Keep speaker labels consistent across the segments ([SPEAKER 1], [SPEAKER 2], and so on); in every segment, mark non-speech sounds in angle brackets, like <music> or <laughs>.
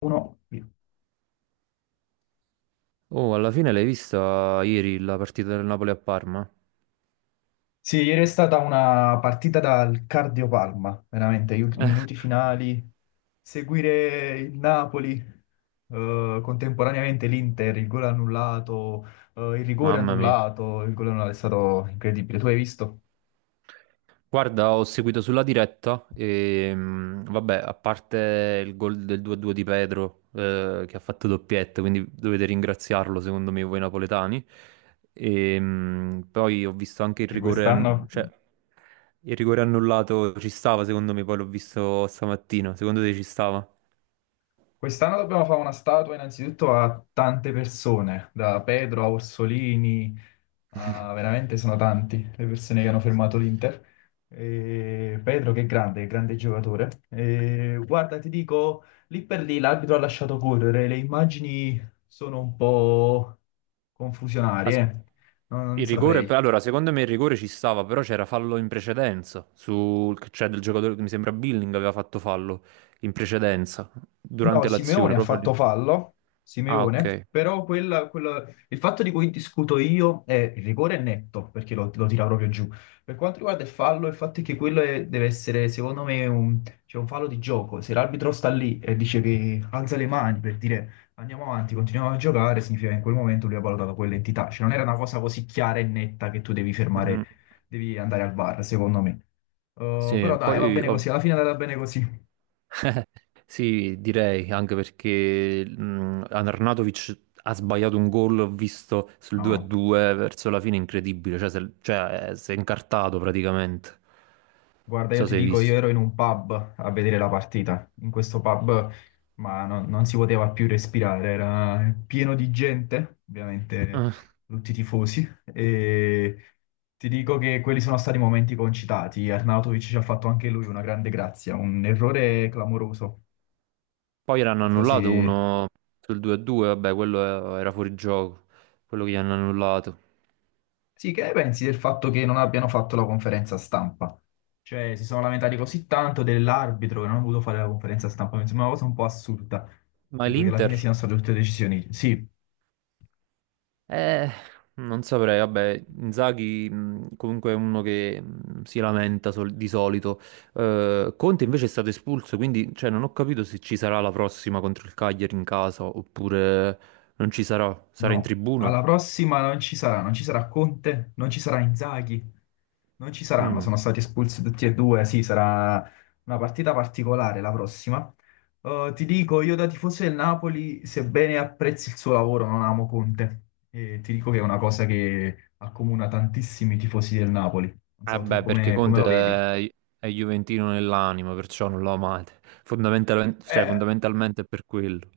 [SPEAKER 1] Uno.
[SPEAKER 2] Oh, alla fine l'hai vista ieri la partita del Napoli a Parma?
[SPEAKER 1] Sì, ieri è stata una partita dal cardiopalma, veramente, gli ultimi
[SPEAKER 2] No.
[SPEAKER 1] minuti finali, seguire il Napoli, contemporaneamente l'Inter, il gol annullato, il rigore
[SPEAKER 2] Mamma mia.
[SPEAKER 1] annullato, il gol annullato è stato incredibile. Tu hai visto?
[SPEAKER 2] Guarda, ho seguito sulla diretta e vabbè, a parte il gol del 2-2 di Pedro che ha fatto doppietta, quindi dovete ringraziarlo secondo me voi napoletani. E, poi ho visto anche il
[SPEAKER 1] E
[SPEAKER 2] rigore,
[SPEAKER 1] quest'anno
[SPEAKER 2] cioè il rigore annullato ci stava secondo me, poi l'ho visto stamattina. Secondo te ci stava?
[SPEAKER 1] quest'anno dobbiamo fare una statua innanzitutto a tante persone, da Pedro a Orsolini. Ah, veramente sono tanti le persone che hanno fermato l'Inter. E Pedro che è grande, grande giocatore. E guarda, ti dico, lì per lì l'arbitro ha lasciato correre, le immagini sono un po' confusionarie,
[SPEAKER 2] As-
[SPEAKER 1] eh. Non
[SPEAKER 2] Il rigore,
[SPEAKER 1] saprei.
[SPEAKER 2] allora, secondo me il rigore ci stava, però c'era fallo in precedenza, cioè del giocatore che mi sembra Billing aveva fatto fallo in precedenza,
[SPEAKER 1] No,
[SPEAKER 2] durante l'azione,
[SPEAKER 1] Simeone ha
[SPEAKER 2] proprio
[SPEAKER 1] fatto
[SPEAKER 2] lì.
[SPEAKER 1] fallo,
[SPEAKER 2] Ah,
[SPEAKER 1] Simeone,
[SPEAKER 2] ok.
[SPEAKER 1] però il fatto di cui discuto io è il rigore è netto, perché lo tira proprio giù. Per quanto riguarda il fallo, il fatto è che deve essere, secondo me, cioè un fallo di gioco. Se l'arbitro sta lì e dice che alza le mani per dire andiamo avanti, continuiamo a giocare, significa che in quel momento lui ha valutato quell'entità. Cioè non era una cosa così chiara e netta che tu devi
[SPEAKER 2] Mhm.
[SPEAKER 1] fermare, devi andare al VAR, secondo me.
[SPEAKER 2] Sì,
[SPEAKER 1] Però dai, va
[SPEAKER 2] poi
[SPEAKER 1] bene così, alla fine è andata bene così.
[SPEAKER 2] <laughs> sì, direi anche perché Arnautovic ha sbagliato un gol, ho visto sul
[SPEAKER 1] No,
[SPEAKER 2] 2-2 verso la fine, incredibile, cioè, se- cioè, si è incartato praticamente, non
[SPEAKER 1] guarda, io
[SPEAKER 2] so
[SPEAKER 1] ti
[SPEAKER 2] se hai
[SPEAKER 1] dico, io
[SPEAKER 2] visto.
[SPEAKER 1] ero in un pub a vedere la partita. In questo pub, non si poteva più respirare, era pieno di gente, ovviamente tutti i tifosi. E ti dico che quelli sono stati momenti concitati. Arnautovic ci ha fatto anche lui una grande grazia, un errore clamoroso.
[SPEAKER 2] Poi ne hanno
[SPEAKER 1] Non so
[SPEAKER 2] annullato
[SPEAKER 1] se
[SPEAKER 2] uno sul 2-2, vabbè, quello era fuori gioco, quello che gli hanno annullato.
[SPEAKER 1] Sì, che ne pensi del fatto che non abbiano fatto la conferenza stampa? Cioè, si sono lamentati così tanto dell'arbitro che non ha voluto fare la conferenza stampa, mi sembra una cosa un po' assurda.
[SPEAKER 2] Ma
[SPEAKER 1] Credo che alla fine
[SPEAKER 2] l'Inter?
[SPEAKER 1] siano state tutte decisioni. Sì,
[SPEAKER 2] Eh, non saprei, vabbè, Inzaghi comunque è uno che si lamenta di solito. Conte invece è stato espulso, quindi cioè, non ho capito se ci sarà la prossima contro il Cagliari in casa oppure non ci sarà, sarà in
[SPEAKER 1] no,
[SPEAKER 2] tribuna.
[SPEAKER 1] alla prossima non ci sarà, non ci sarà Conte, non ci sarà Inzaghi, non ci saranno,
[SPEAKER 2] Mm.
[SPEAKER 1] sono stati espulsi tutti e due, sì, sarà una partita particolare la prossima. Ti dico, io da tifoso del Napoli, sebbene apprezzi il suo lavoro, non amo Conte. E ti dico che è una cosa che accomuna tantissimi tifosi del Napoli. Non
[SPEAKER 2] Eh
[SPEAKER 1] so tu
[SPEAKER 2] beh, perché
[SPEAKER 1] come, come
[SPEAKER 2] Conte
[SPEAKER 1] lo vedi.
[SPEAKER 2] è juventino nell'anima, perciò non lo amate. Cioè,
[SPEAKER 1] Eh,
[SPEAKER 2] fondamentalmente è per quello.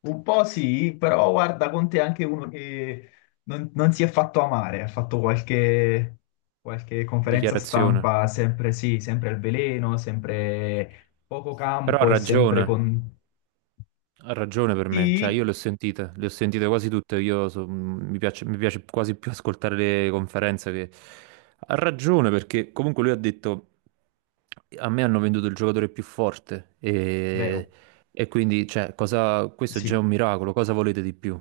[SPEAKER 1] Un po' sì, però guarda, Conte è anche uno che non si è fatto amare, ha fatto qualche, qualche conferenza
[SPEAKER 2] Dichiarazione.
[SPEAKER 1] stampa, sempre sì, sempre al veleno, sempre poco
[SPEAKER 2] Però
[SPEAKER 1] campo e sempre con...
[SPEAKER 2] ha ragione per me, cioè
[SPEAKER 1] Sì,
[SPEAKER 2] io le ho sentite quasi tutte, io mi piace quasi più ascoltare le conferenze che... Ha ragione perché comunque lui ha detto a me hanno venduto il giocatore più forte e,
[SPEAKER 1] vero,
[SPEAKER 2] e quindi cioè, cosa... questo è già
[SPEAKER 1] sì,
[SPEAKER 2] un miracolo, cosa volete di più?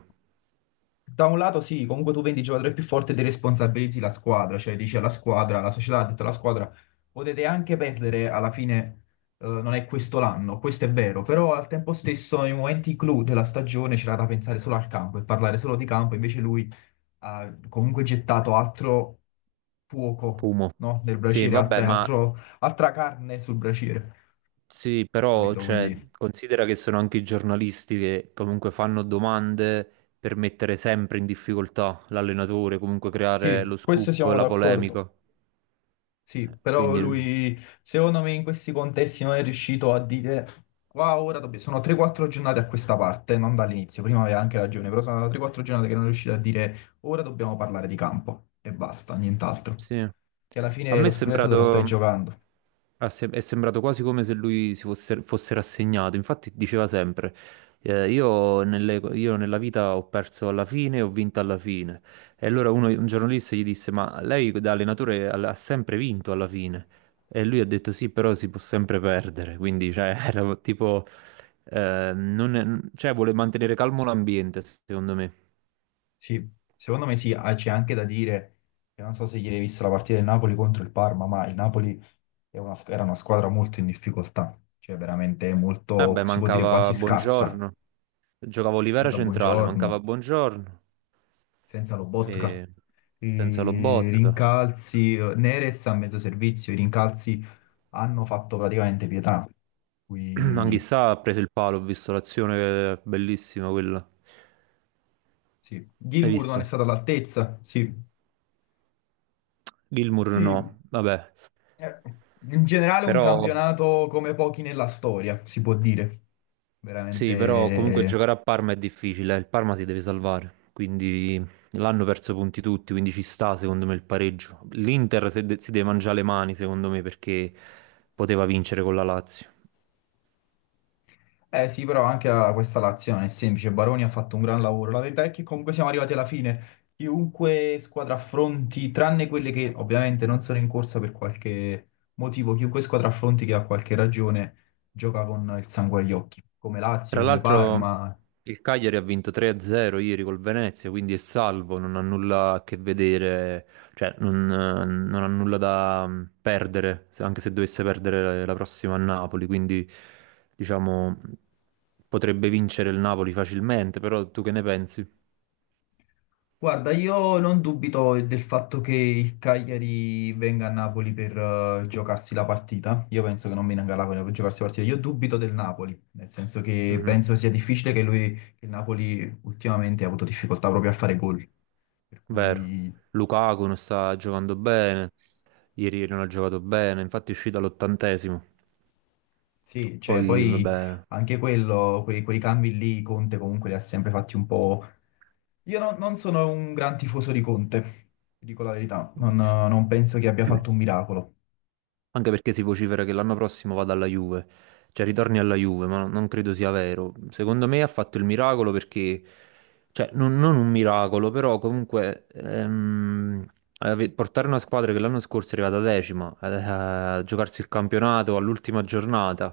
[SPEAKER 1] da un lato sì, comunque tu vendi il giocatore più forte e responsabilizzi la squadra, cioè dici alla squadra, la società ha detto alla squadra, potete anche perdere, alla fine non è questo l'anno, questo è vero, però al tempo stesso nei momenti clou della stagione c'era da pensare solo al campo e parlare solo di campo, invece lui ha comunque gettato altro fuoco,
[SPEAKER 2] Fumo.
[SPEAKER 1] no? Nel
[SPEAKER 2] Sì,
[SPEAKER 1] braciere,
[SPEAKER 2] vabbè, ma
[SPEAKER 1] altra carne sul braciere,
[SPEAKER 2] sì, però
[SPEAKER 1] capito?
[SPEAKER 2] cioè,
[SPEAKER 1] Quindi
[SPEAKER 2] considera che sono anche i giornalisti che comunque fanno domande per mettere sempre in difficoltà l'allenatore, comunque creare
[SPEAKER 1] sì,
[SPEAKER 2] lo
[SPEAKER 1] questo
[SPEAKER 2] scoop,
[SPEAKER 1] siamo
[SPEAKER 2] la
[SPEAKER 1] d'accordo.
[SPEAKER 2] polemica.
[SPEAKER 1] Sì, però
[SPEAKER 2] Quindi.
[SPEAKER 1] lui, secondo me, in questi contesti non è riuscito a dire qua ora sono 3-4 giornate a questa parte, non dall'inizio, prima aveva anche ragione, però sono 3-4 giornate che non è riuscito a dire ora dobbiamo parlare di campo e basta, nient'altro.
[SPEAKER 2] Sì.
[SPEAKER 1] Che alla
[SPEAKER 2] A
[SPEAKER 1] fine
[SPEAKER 2] me è
[SPEAKER 1] lo scudetto te lo stai
[SPEAKER 2] sembrato,
[SPEAKER 1] giocando.
[SPEAKER 2] è sembrato quasi come se lui si fosse rassegnato. Infatti diceva sempre, io, io nella vita ho perso alla fine e ho vinto alla fine. E allora un giornalista gli disse, ma lei da allenatore ha sempre vinto alla fine. E lui ha detto sì, però si può sempre perdere. Quindi cioè, <laughs> era tipo, non è- cioè, vuole mantenere calmo l'ambiente, secondo me.
[SPEAKER 1] Sì, secondo me sì, ah, c'è anche da dire che non so se ieri hai visto la partita del Napoli contro il Parma, ma il Napoli è una era una squadra molto in difficoltà, cioè veramente molto,
[SPEAKER 2] Vabbè,
[SPEAKER 1] si può dire quasi
[SPEAKER 2] mancava
[SPEAKER 1] scarsa.
[SPEAKER 2] buongiorno.
[SPEAKER 1] Sì,
[SPEAKER 2] Giocava Olivera
[SPEAKER 1] senza
[SPEAKER 2] centrale, mancava
[SPEAKER 1] buongiorno,
[SPEAKER 2] Buongiorno
[SPEAKER 1] senza Lobotka.
[SPEAKER 2] e senza
[SPEAKER 1] I
[SPEAKER 2] Lobotka.
[SPEAKER 1] rincalzi, Neres a mezzo servizio, i rincalzi hanno fatto praticamente pietà.
[SPEAKER 2] <clears throat>
[SPEAKER 1] Qui,
[SPEAKER 2] Anch'issa ha preso il palo, ho visto l'azione che è bellissima quella.
[SPEAKER 1] sì.
[SPEAKER 2] Hai
[SPEAKER 1] Gilmour non
[SPEAKER 2] visto?
[SPEAKER 1] è stato all'altezza, sì.
[SPEAKER 2] Gilmour no,
[SPEAKER 1] Sì,
[SPEAKER 2] vabbè.
[SPEAKER 1] eh, in generale un
[SPEAKER 2] Però
[SPEAKER 1] campionato come pochi nella storia, si può dire.
[SPEAKER 2] sì, però comunque
[SPEAKER 1] Veramente
[SPEAKER 2] giocare a Parma è difficile, eh. Il Parma si deve salvare, quindi l'hanno perso punti tutti, quindi ci sta secondo me il pareggio. L'Inter si deve mangiare le mani secondo me perché poteva vincere con la Lazio.
[SPEAKER 1] eh sì, però anche questa l'azione è semplice. Baroni ha fatto un gran lavoro. La verità è che comunque siamo arrivati alla fine. Chiunque squadra affronti, tranne quelle che ovviamente non sono in corsa per qualche motivo, chiunque squadra affronti che ha qualche ragione gioca con il sangue agli occhi, come Lazio,
[SPEAKER 2] Tra
[SPEAKER 1] come
[SPEAKER 2] l'altro
[SPEAKER 1] Parma.
[SPEAKER 2] il Cagliari ha vinto 3-0 ieri col Venezia, quindi è salvo, non ha nulla a che vedere, cioè non ha nulla da perdere, anche se dovesse perdere la prossima a Napoli, quindi diciamo potrebbe vincere il Napoli facilmente, però tu che ne pensi?
[SPEAKER 1] Guarda, io non dubito del fatto che il Cagliari venga a Napoli per giocarsi la partita. Io penso che non venga a Napoli per giocarsi la partita. Io dubito del Napoli, nel senso che
[SPEAKER 2] Mhm.
[SPEAKER 1] penso sia difficile che lui, che il Napoli ultimamente ha avuto difficoltà proprio a fare gol. Per
[SPEAKER 2] Vero.
[SPEAKER 1] cui
[SPEAKER 2] Lukaku non sta giocando bene, ieri non ha giocato bene, infatti è uscito all'ottantesimo,
[SPEAKER 1] sì, cioè
[SPEAKER 2] poi
[SPEAKER 1] poi
[SPEAKER 2] vabbè...
[SPEAKER 1] anche quello, quei, quei cambi lì, Conte comunque li ha sempre fatti un po'. Io non sono un gran tifoso di Conte, ti dico la verità. Non penso che abbia fatto un miracolo.
[SPEAKER 2] Anche perché si vocifera che l'anno prossimo vada alla Juve, cioè ritorni alla Juve, ma non credo sia vero. Secondo me ha fatto il miracolo perché, cioè non un miracolo, però comunque portare una squadra che l'anno scorso è arrivata decima, a giocarsi il campionato all'ultima giornata,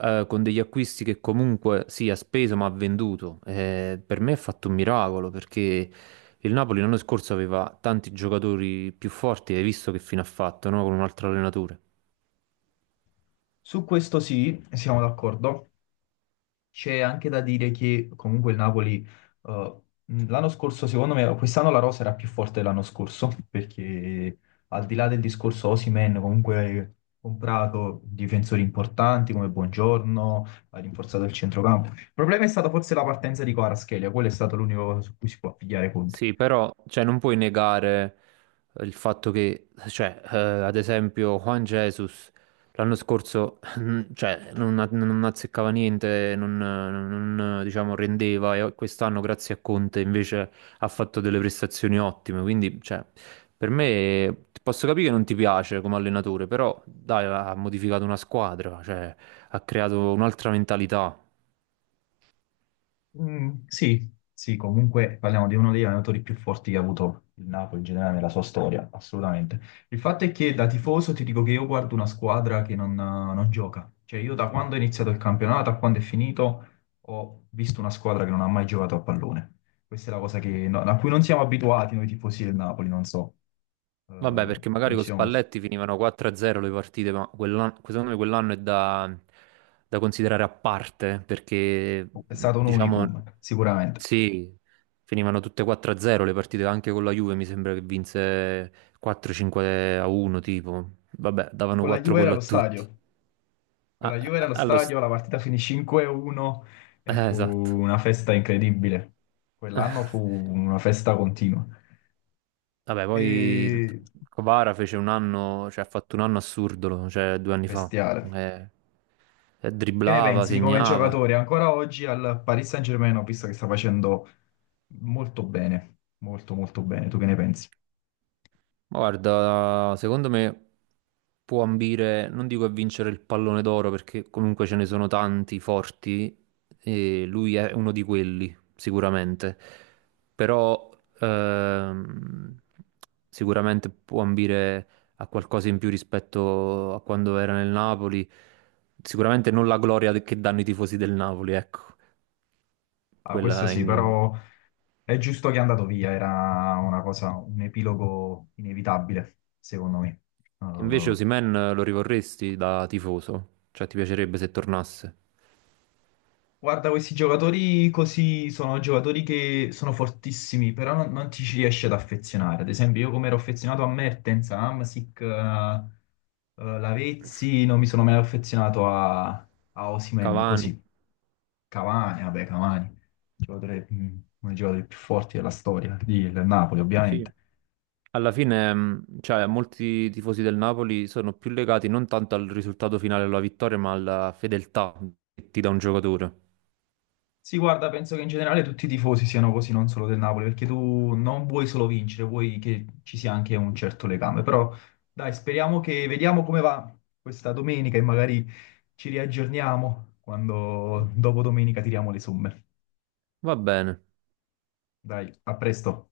[SPEAKER 2] con degli acquisti che comunque sì, ha speso ma ha venduto, per me ha fatto un miracolo perché... Il Napoli l'anno scorso aveva tanti giocatori più forti, hai visto che fine ha fatto, no? Con un altro allenatore.
[SPEAKER 1] Su questo sì, siamo d'accordo. C'è anche da dire che comunque il Napoli eh, l'anno scorso, secondo me, quest'anno la rosa era più forte dell'anno scorso, <laughs> perché al di là del discorso Osimhen, comunque hai comprato difensori importanti come Buongiorno, ha rinforzato il centrocampo. Il problema è stata forse la partenza di Kvaratskhelia, quello è stato l'unico su cui si può pigliare.
[SPEAKER 2] Sì, però cioè, non puoi negare il fatto che, cioè, ad esempio, Juan Jesus l'anno scorso <laughs> cioè, non azzeccava niente, non, diciamo, rendeva e quest'anno, grazie a Conte, invece ha fatto delle prestazioni ottime. Quindi, cioè, per me posso capire che non ti piace come allenatore, però dai, ha modificato una squadra, cioè, ha creato un'altra mentalità.
[SPEAKER 1] Mm, sì, sì, comunque parliamo di uno degli allenatori più forti che ha avuto il Napoli in generale nella sua storia, assolutamente. Il fatto è che da tifoso ti dico che io guardo una squadra che non gioca. Cioè io da quando è iniziato il campionato a quando è finito ho visto una squadra che non ha mai giocato a pallone. Questa è la cosa a cui non siamo abituati noi tifosi del Napoli, non so. Eh,
[SPEAKER 2] Vabbè, perché magari
[SPEAKER 1] non ci
[SPEAKER 2] con
[SPEAKER 1] siamo mai.
[SPEAKER 2] Spalletti finivano 4-0 le partite, ma quell'anno, secondo me quell'anno è da considerare a parte, perché
[SPEAKER 1] È stato un
[SPEAKER 2] diciamo
[SPEAKER 1] unicum, sicuramente.
[SPEAKER 2] sì, finivano tutte 4-0 le partite, anche con la Juve mi sembra che vinse 4-5-1 tipo, vabbè, davano
[SPEAKER 1] Con la
[SPEAKER 2] 4
[SPEAKER 1] Juve era
[SPEAKER 2] gol a
[SPEAKER 1] allo
[SPEAKER 2] tutti.
[SPEAKER 1] stadio.
[SPEAKER 2] A-
[SPEAKER 1] Con la Juve
[SPEAKER 2] a-
[SPEAKER 1] nello
[SPEAKER 2] allo st-
[SPEAKER 1] stadio la partita finì 5-1 e fu
[SPEAKER 2] esatto.
[SPEAKER 1] una festa incredibile. Quell'anno
[SPEAKER 2] <laughs>
[SPEAKER 1] fu una festa continua.
[SPEAKER 2] Vabbè, poi
[SPEAKER 1] E...
[SPEAKER 2] Kvara fece un anno, cioè ha fatto un anno assurdo, cioè 2 anni fa.
[SPEAKER 1] bestiale.
[SPEAKER 2] Eh,
[SPEAKER 1] Che ne
[SPEAKER 2] dribblava,
[SPEAKER 1] pensi di come
[SPEAKER 2] segnava.
[SPEAKER 1] giocatore ancora oggi al Paris Saint-Germain, ho visto che sta facendo molto bene, molto molto bene. Tu che ne pensi?
[SPEAKER 2] Ma guarda, secondo me può ambire, non dico a vincere il pallone d'oro perché comunque ce ne sono tanti forti e lui è uno di quelli, sicuramente. Però ehm, sicuramente può ambire a qualcosa in più rispetto a quando era nel Napoli. Sicuramente non la gloria che danno i tifosi del Napoli, ecco.
[SPEAKER 1] Ah, questo
[SPEAKER 2] Quella è.
[SPEAKER 1] sì, però è giusto che è andato via, era una cosa, un epilogo inevitabile, secondo me. Eh,
[SPEAKER 2] Invece Osimhen lo rivorresti da tifoso? Cioè ti piacerebbe se tornasse?
[SPEAKER 1] Guarda, questi giocatori così sono giocatori che sono fortissimi, però non ti ci riesci ad affezionare. Ad esempio, io come ero affezionato a Mertens, a Hamsik, a, Lavezzi, non mi sono mai affezionato a, a Osimhen,
[SPEAKER 2] Cavani,
[SPEAKER 1] così. Cavani, vabbè, Cavani, giocatore, uno dei giocatori più forti della storia, del Napoli,
[SPEAKER 2] sì.
[SPEAKER 1] ovviamente.
[SPEAKER 2] Alla fine, cioè, molti tifosi del Napoli sono più legati non tanto al risultato finale, alla vittoria, ma alla fedeltà che ti dà un giocatore.
[SPEAKER 1] Sì, guarda, penso che in generale tutti i tifosi siano così, non solo del Napoli, perché tu non vuoi solo vincere, vuoi che ci sia anche un certo legame. Però dai, speriamo che vediamo come va questa domenica e magari ci riaggiorniamo quando dopo domenica tiriamo le somme.
[SPEAKER 2] Va bene.
[SPEAKER 1] Dai, a presto.